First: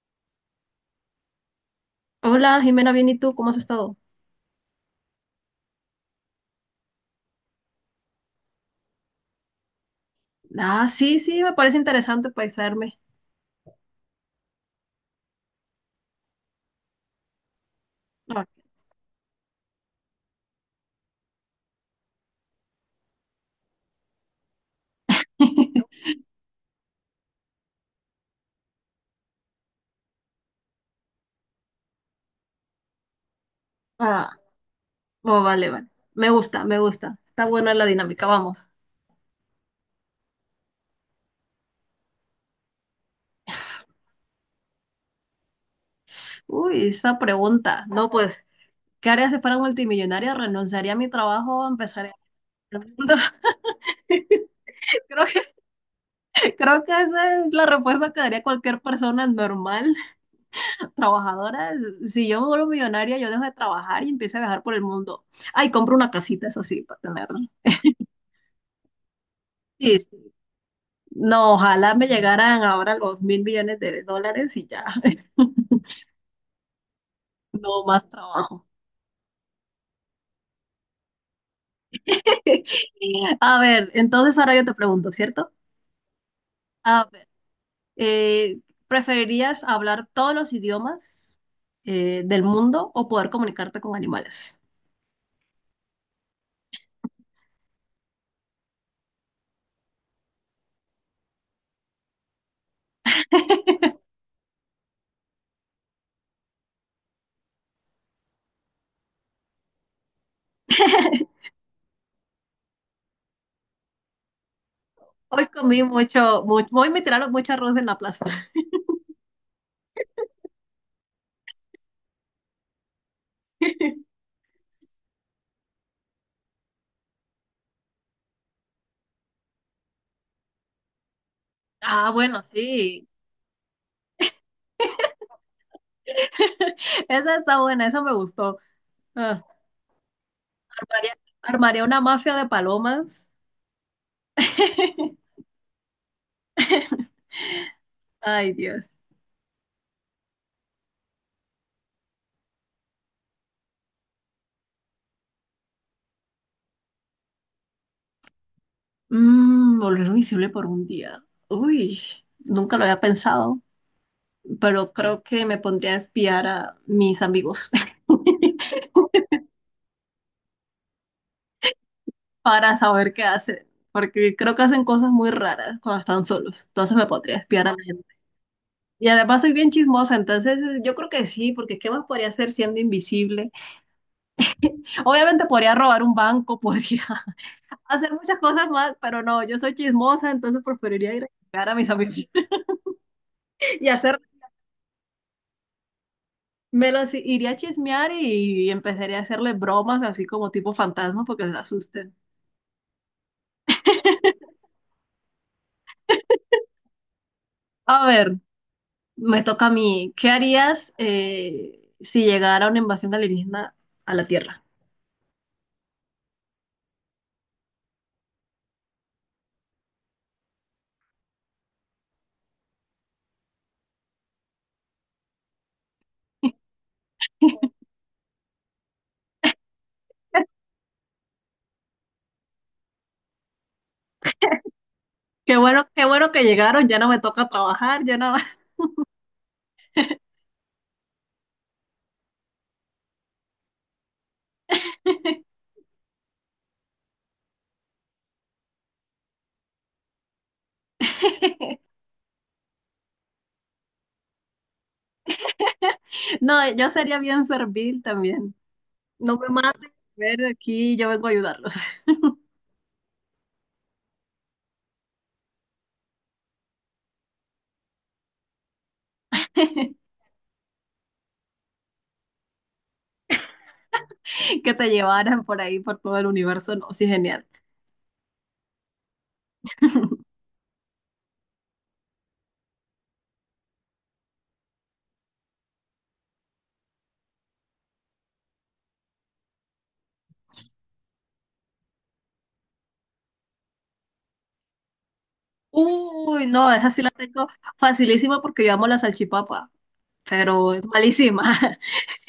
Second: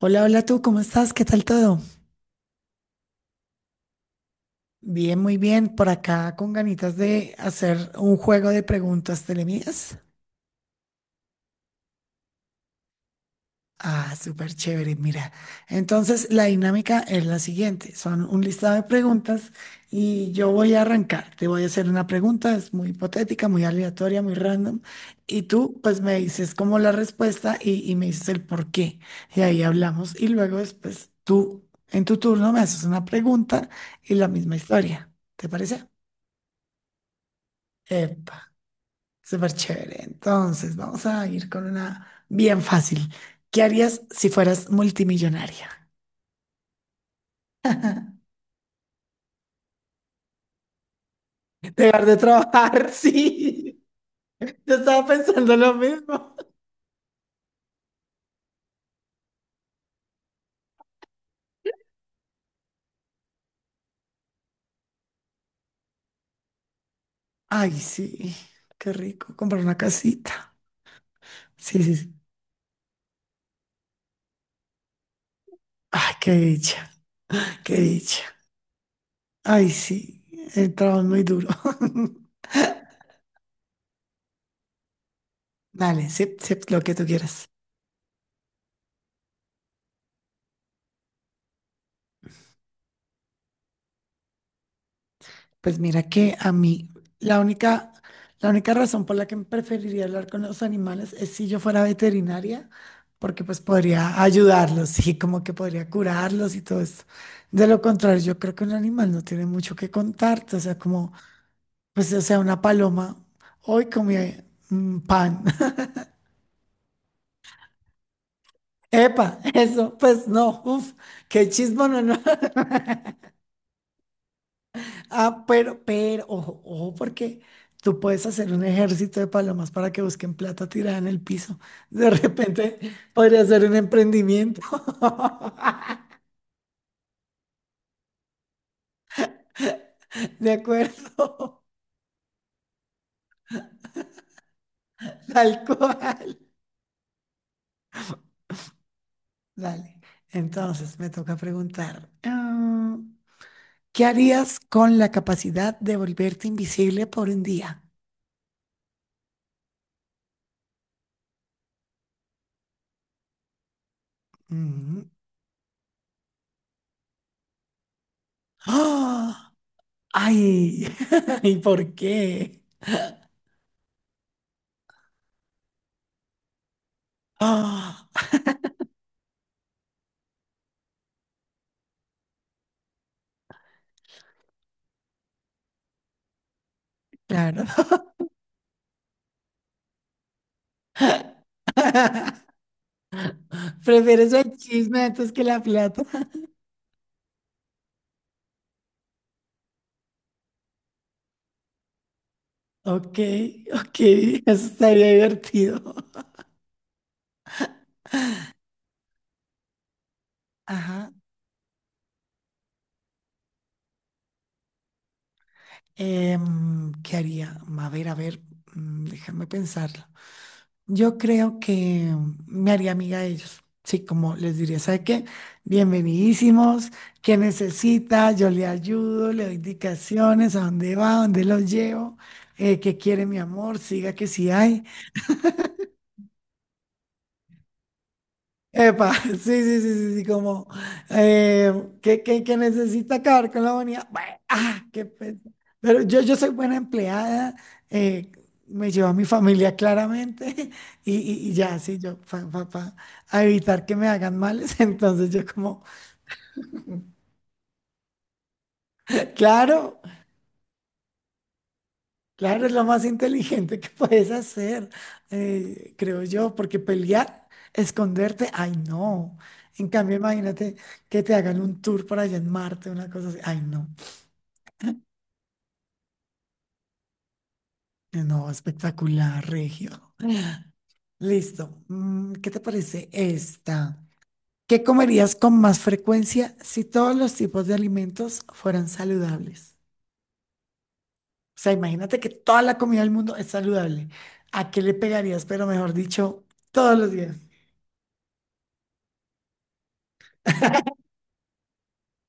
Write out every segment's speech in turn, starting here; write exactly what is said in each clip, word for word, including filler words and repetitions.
Hola, hola tú, ¿cómo estás? ¿Qué tal todo? Hola, Jimena, bien, ¿y tú? ¿Cómo has estado? Bien, muy bien. Por acá con ganitas de hacer un juego de preguntas telemidas. Ah, sí, sí, me parece interesante paisarme. Ah, súper chévere, mira. Entonces, la dinámica es la siguiente. Son un Ah, listado de preguntas y yo voy a arrancar. Te voy a hacer una pregunta, es muy hipotética, muy aleatoria, muy random. Y tú, pues, me dices como la respuesta y, y me dices el por qué. Y ahí hablamos. Y luego después tú, en tu turno, me haces una pregunta y la ah, misma historia. oh, ¿Te vale, parece? vale. Me gusta, me gusta. Está buena la dinámica, Epa, vamos. súper chévere. Entonces, vamos a ir con una bien fácil. ¿Qué harías si fueras multimillonaria? Uy, esa pregunta. No, pues, ¿qué haría si fuera multimillonaria? ¿Renunciaría a mi trabajo? Dejar ¿Empezaría de a trabajar, sí. Yo estaba Creo que, pensando lo mismo. creo que esa es la respuesta que daría cualquier persona normal, trabajadora. Si yo me vuelvo millonaria, yo dejo de trabajar y empiezo a viajar por el mundo. Ay, compro una casita, eso sí, para tenerla. Ay, sí, qué rico, comprar una Sí, casita. no, Sí, ojalá sí, me sí. llegaran ahora los mil millones de dólares y ya, Ay, qué dicha, qué no más dicha. trabajo. Ay, sí, el trabajo es muy duro. A ver, entonces ahora yo te pregunto, ¿cierto? Dale, sí, sí, lo que tú A ver, quieras. eh, ¿preferirías hablar todos los idiomas eh, del mundo o poder comunicarte con animales? Pues mira que a mí la única, la única razón por la que preferiría hablar con los animales es si yo fuera veterinaria, porque pues podría ayudarlos y como que podría curarlos y todo eso. De lo contrario, yo creo que un animal no tiene mucho que contarte, o sea, como, pues, o sea, una paloma, hoy comí mm, pan. Hoy comí mucho, mucho, hoy me tiraron mucho arroz en la plaza. Epa, eso, pues no, uff, qué chismo, no, no. Ah, pero, pero, ojo, ojo, porque tú puedes hacer un ejército de palomas para que busquen plata tirada en el piso. Ah, De bueno, repente sí. podría ser un emprendimiento. Esa está buena, esa me gustó. Ah, De armaría, acuerdo, armaría una mafia de palomas. tal cual. Ay, Dios. Dale. Entonces me toca preguntar, ah, ¿qué harías con la capacidad de volverte invisible por un día? Mm, volver invisible por un día. Uy, nunca lo había pensado, pero Mm. creo que me pondría a espiar a mis amigos ¡Ah! ¡Ay! ¿Y por qué? para saber qué hacen, porque creo que hacen cosas muy raras cuando están solos. Entonces me podría espiar a la Ah, gente. Y además soy bien chismosa, entonces eh, yo creo que sí, porque ¿qué más podría hacer siendo invisible? Obviamente podría robar un banco, podría claro. hacer muchas cosas más, pero no, yo soy chismosa, entonces preferiría ir a espiar a mis amigos y hacer Prefieres el chisme antes que la plata. me los i- iría a chismear y empezaría a hacerle bromas así como tipo fantasma porque se asusten. Ok, ok, eso estaría divertido. A ver, me toca a mí. ¿Qué harías Ajá. eh, si llegara una invasión alienígena a la Tierra? Em, ¿qué haría? A ver, a ver, mm, déjame pensarlo. Yo creo que me haría amiga de ellos. Sí, como les diría, ¿sabe qué? Bienvenidísimos, ¿qué necesita? Yo le ayudo, le doy indicaciones, a dónde va, a dónde los llevo, eh, qué quiere mi amor, siga que sí hay. Qué bueno, qué bueno que llegaron, ya no me toca trabajar, ya no. Epa, sí, sí, sí, sí, sí, como eh, que, que, que necesita acabar con la bonita. Ah, qué pena. Pero yo, yo soy buena empleada, eh, me llevo a mi familia claramente y, y- y ya, sí, yo, pa, pa- pa, a evitar que me hagan males. Entonces yo como, No, yo sería bien servil también. No me maten, claro, ver aquí, yo vengo a ayudarlos. claro, es lo más inteligente que puedes hacer, eh, creo yo, porque pelear, esconderte, ay, no. En cambio, imagínate que te hagan un tour por allá en Marte, una cosa así, ay, no. Que te llevaran por ahí, por todo el universo, no, sí, genial. Eh, no, espectacular, Regio. Listo. Mm, ¿qué te parece esta? ¿Qué comerías con más frecuencia si todos los tipos de alimentos fueran saludables? O sea, imagínate que toda la comida del mundo es saludable. ¿A qué le pegarías, pero mejor dicho, Uy, no, esa todos sí la los días? tengo facilísima porque yo amo la salchipapa, pero es malísima.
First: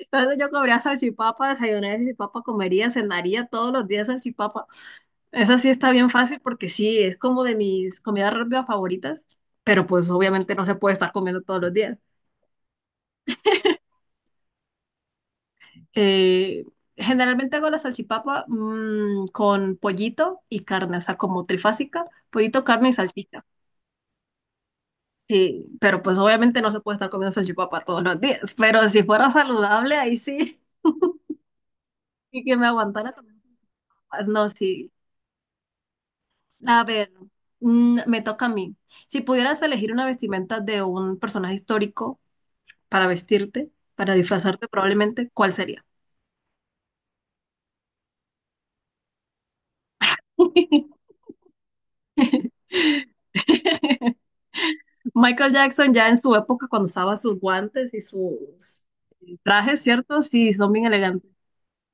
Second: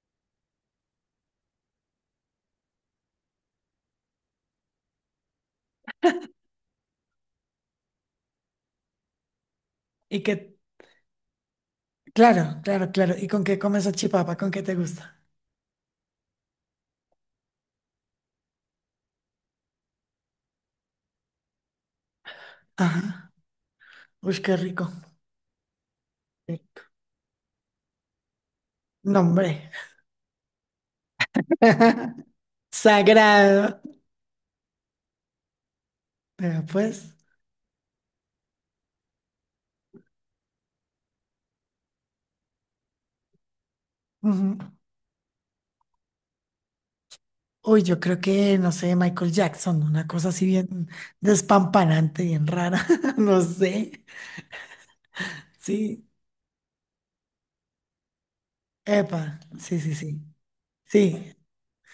Entonces yo comería salchipapa, desayunaría salchipapa, comería, cenaría todos los días salchipapa. Esa sí está bien fácil porque sí, es como de mis comidas rápidas favoritas, pero pues Y obviamente que, no se puede estar comiendo todos los días. claro, claro, claro. ¿Y con qué comes chipapa? ¿Con qué te gusta? Eh, generalmente hago la salchipapa mm, con pollito y carne, o sea, como trifásica, pollito, carne y Ajá. salchicha. Uy, qué rico. Sí, pero pues Sí. obviamente no se puede estar comiendo salchipapa todos los días, pero si No, fuera hombre. saludable, ahí sí, y que me aguantara comiendo. Sagrado. No, sí, Vea, a ver, pues. mm, me toca a mí. Si pudieras elegir una vestimenta de un personaje histórico para vestirte, para Ujú. disfrazarte probablemente, ¿cuál sería? Uy, yo creo que, no sé, Michael Jackson, una cosa así bien despampanante, bien rara, no sé. Michael Jackson Sí, ya en su época cuando usaba sus guantes y sus eh, epa, sí, trajes, sí, ¿cierto? sí. Sí, son bien elegantes. Sí,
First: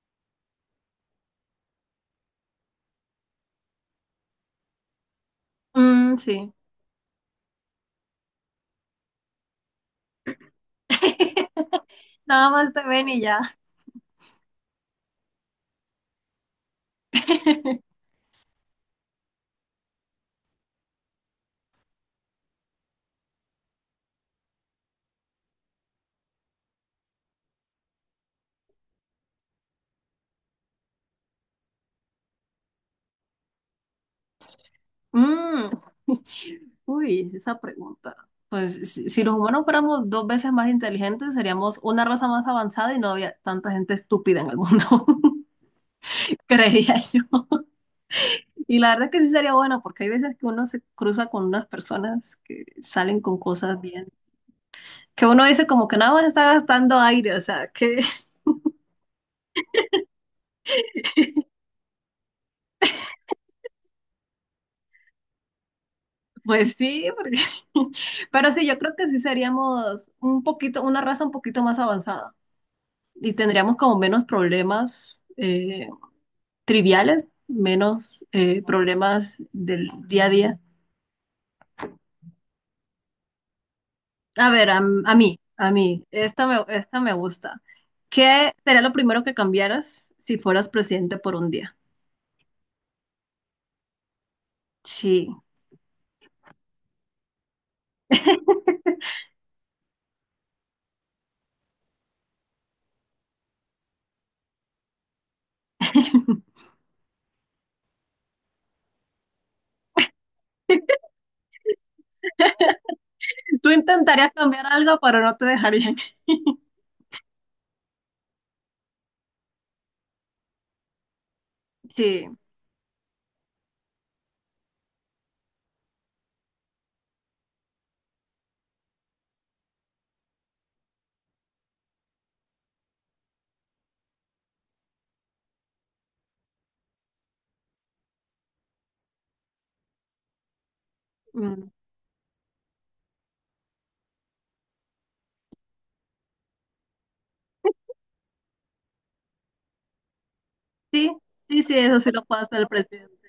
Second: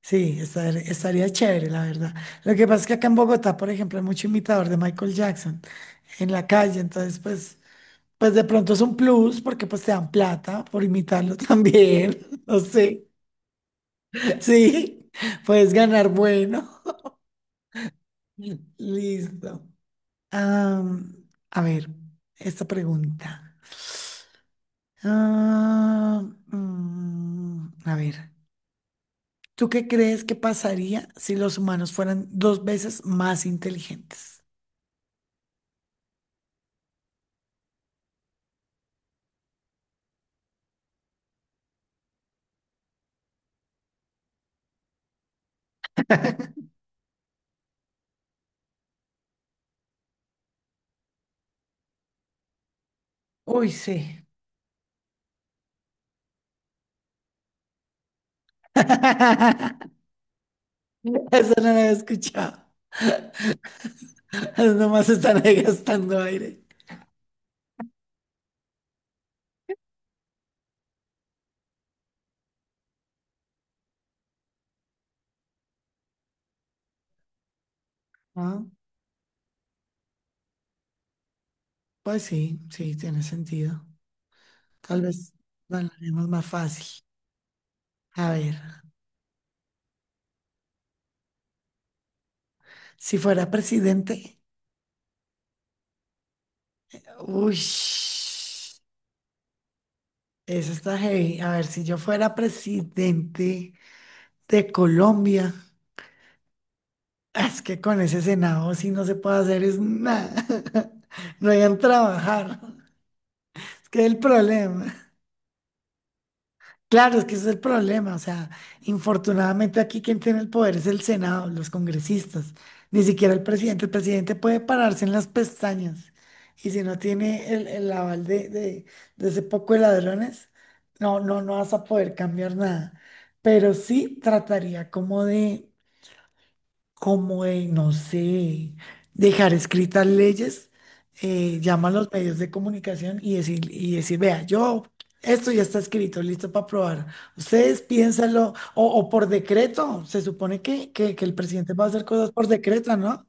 sí, estar- estaría chévere, la verdad. Lo que pasa es que acá en Bogotá, por ejemplo, hay mucho imitador de Michael Jackson Mm, en la sí. calle, entonces, pues, pues de pronto es un plus porque pues te dan plata por imitarlo también, Nada no más te sé. ven y ya. Sí, puedes ganar bueno. Listo. Am, a ver, esta pregunta. Ah, mm, a ver, ¿tú qué crees que pasaría si los humanos fueran dos veces más inteligentes? Mm. Uy, esa pregunta. Pues si, si los humanos fuéramos dos veces más inteligentes, seríamos una raza más avanzada y no había tanta gente estúpida en el mundo, creería yo. Y la verdad es que sí sería bueno, porque hay veces que uno se cruza con unas personas que salen con Uy, cosas bien, sí. que uno dice como que nada más está gastando aire, o sea, que Eso no lo había escuchado. Nomás están ahí gastando aire. pues sí, porque- pero sí, yo creo que sí seríamos un poquito, una raza un poquito más avanzada y tendríamos como menos problemas, eh, triviales, menos eh, Ah, problemas del día a día. pues sí, sí, tiene sentido. A ver, a, Tal a vez mí, a lo mí, haremos más esta me, fácil. esta me gusta. A ¿Qué ver, sería lo primero que cambiaras si fueras presidente por un día? si fuera presidente, Sí. uy. Eso está heavy. A ver, si yo fuera presidente de Colombia, ah, es que con ese Senado sí no se puede hacer es nada. No hayan trabajar. Tú Es que es el intentarías cambiar algo, problema. pero no te dejarían. Claro, es que ese es el problema. O sea, infortunadamente aquí quien tiene el poder es el Senado, los Sí, congresistas, ni siquiera el presidente. El presidente puede pararse en las pestañas y si no tiene el, el aval de, de, de ese poco de ladrones, no, no, no vas a poder cambiar nada. Pero sí trataría como de, como de, no sé, dejar escritas leyes, eh, mm, llama a los medios de comunicación y decir, y decir, vea, yo, esto ya está escrito, listo para aprobar. Ustedes piénsalo, o, o por decreto, se supone que, que, sí, que el sí, sí, presidente va a eso hacer sí lo cosas puede por hacer el decreto, presidente. ¿no?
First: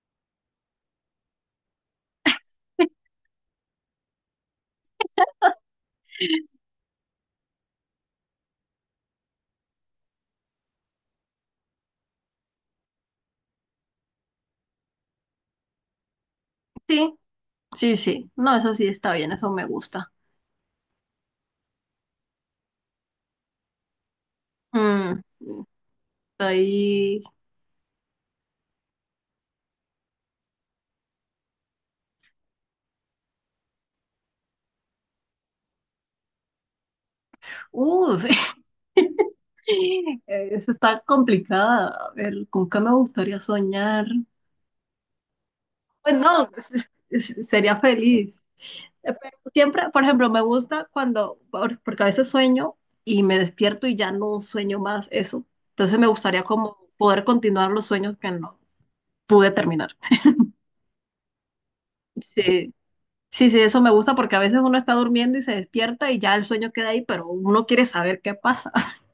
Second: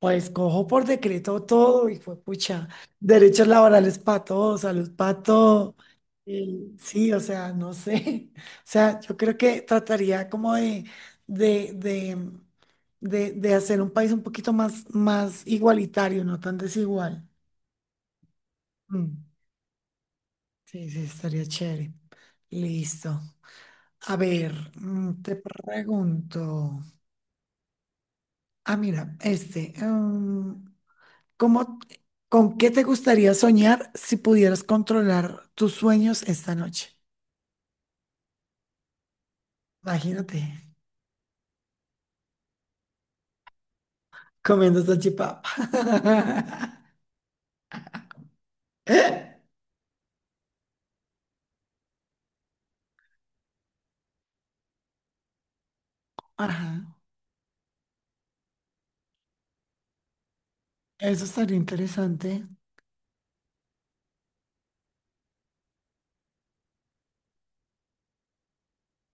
Pues cojo por decreto todo y fue pucha, derechos laborales para todos, salud para todo. Eh, sí, o sea, no sé. O sea, yo creo que trataría como de, de, de, de, de hacer un país un poquito más, más igualitario, no tan Sí, desigual. sí, sí. No, eso sí está Mm, bien, eso me gusta. sí, sí, estaría chévere. Listo. A ver, Mm, mm, te pregunto. estoy. Ah, mira, este. em, ¿Cómo, con qué te gustaría soñar si pudieras controlar tus sueños esta noche? Uf, Imagínate, eso está complicada. A ver, ¿con qué me gustaría soñar? comiendo salchipapa. Pues no, s- s- sería feliz. Eh, Pero siempre, por ejemplo, me gusta cuando, por- porque a veces sueño y me despierto y ya no sueño más eso. Entonces me gustaría como Ajá, poder continuar los sueños que no pude terminar. eso estaría interesante. Sí, sí, sí, eso me gusta porque a veces uno está durmiendo y se despierta y ya el sueño queda ahí, pero uno quiere saber qué pasa.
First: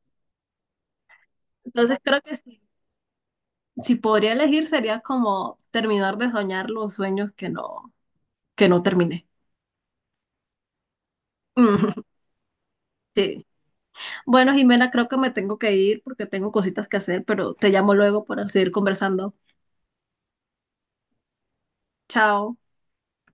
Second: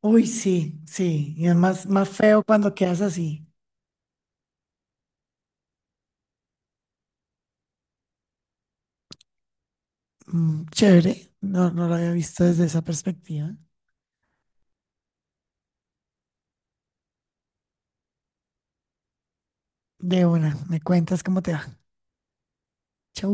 Uy, sí, sí, y es más, Entonces más creo que feo si, cuando quedas así. si podría elegir sería como terminar de soñar los sueños que no que no terminé. Mm, chévere, no, no lo había visto desde esa Sí. perspectiva. Bueno, Jimena, creo que me tengo que ir porque tengo cositas que hacer, pero te llamo luego para seguir conversando. De una, me cuentas cómo te va. Chao. Chau.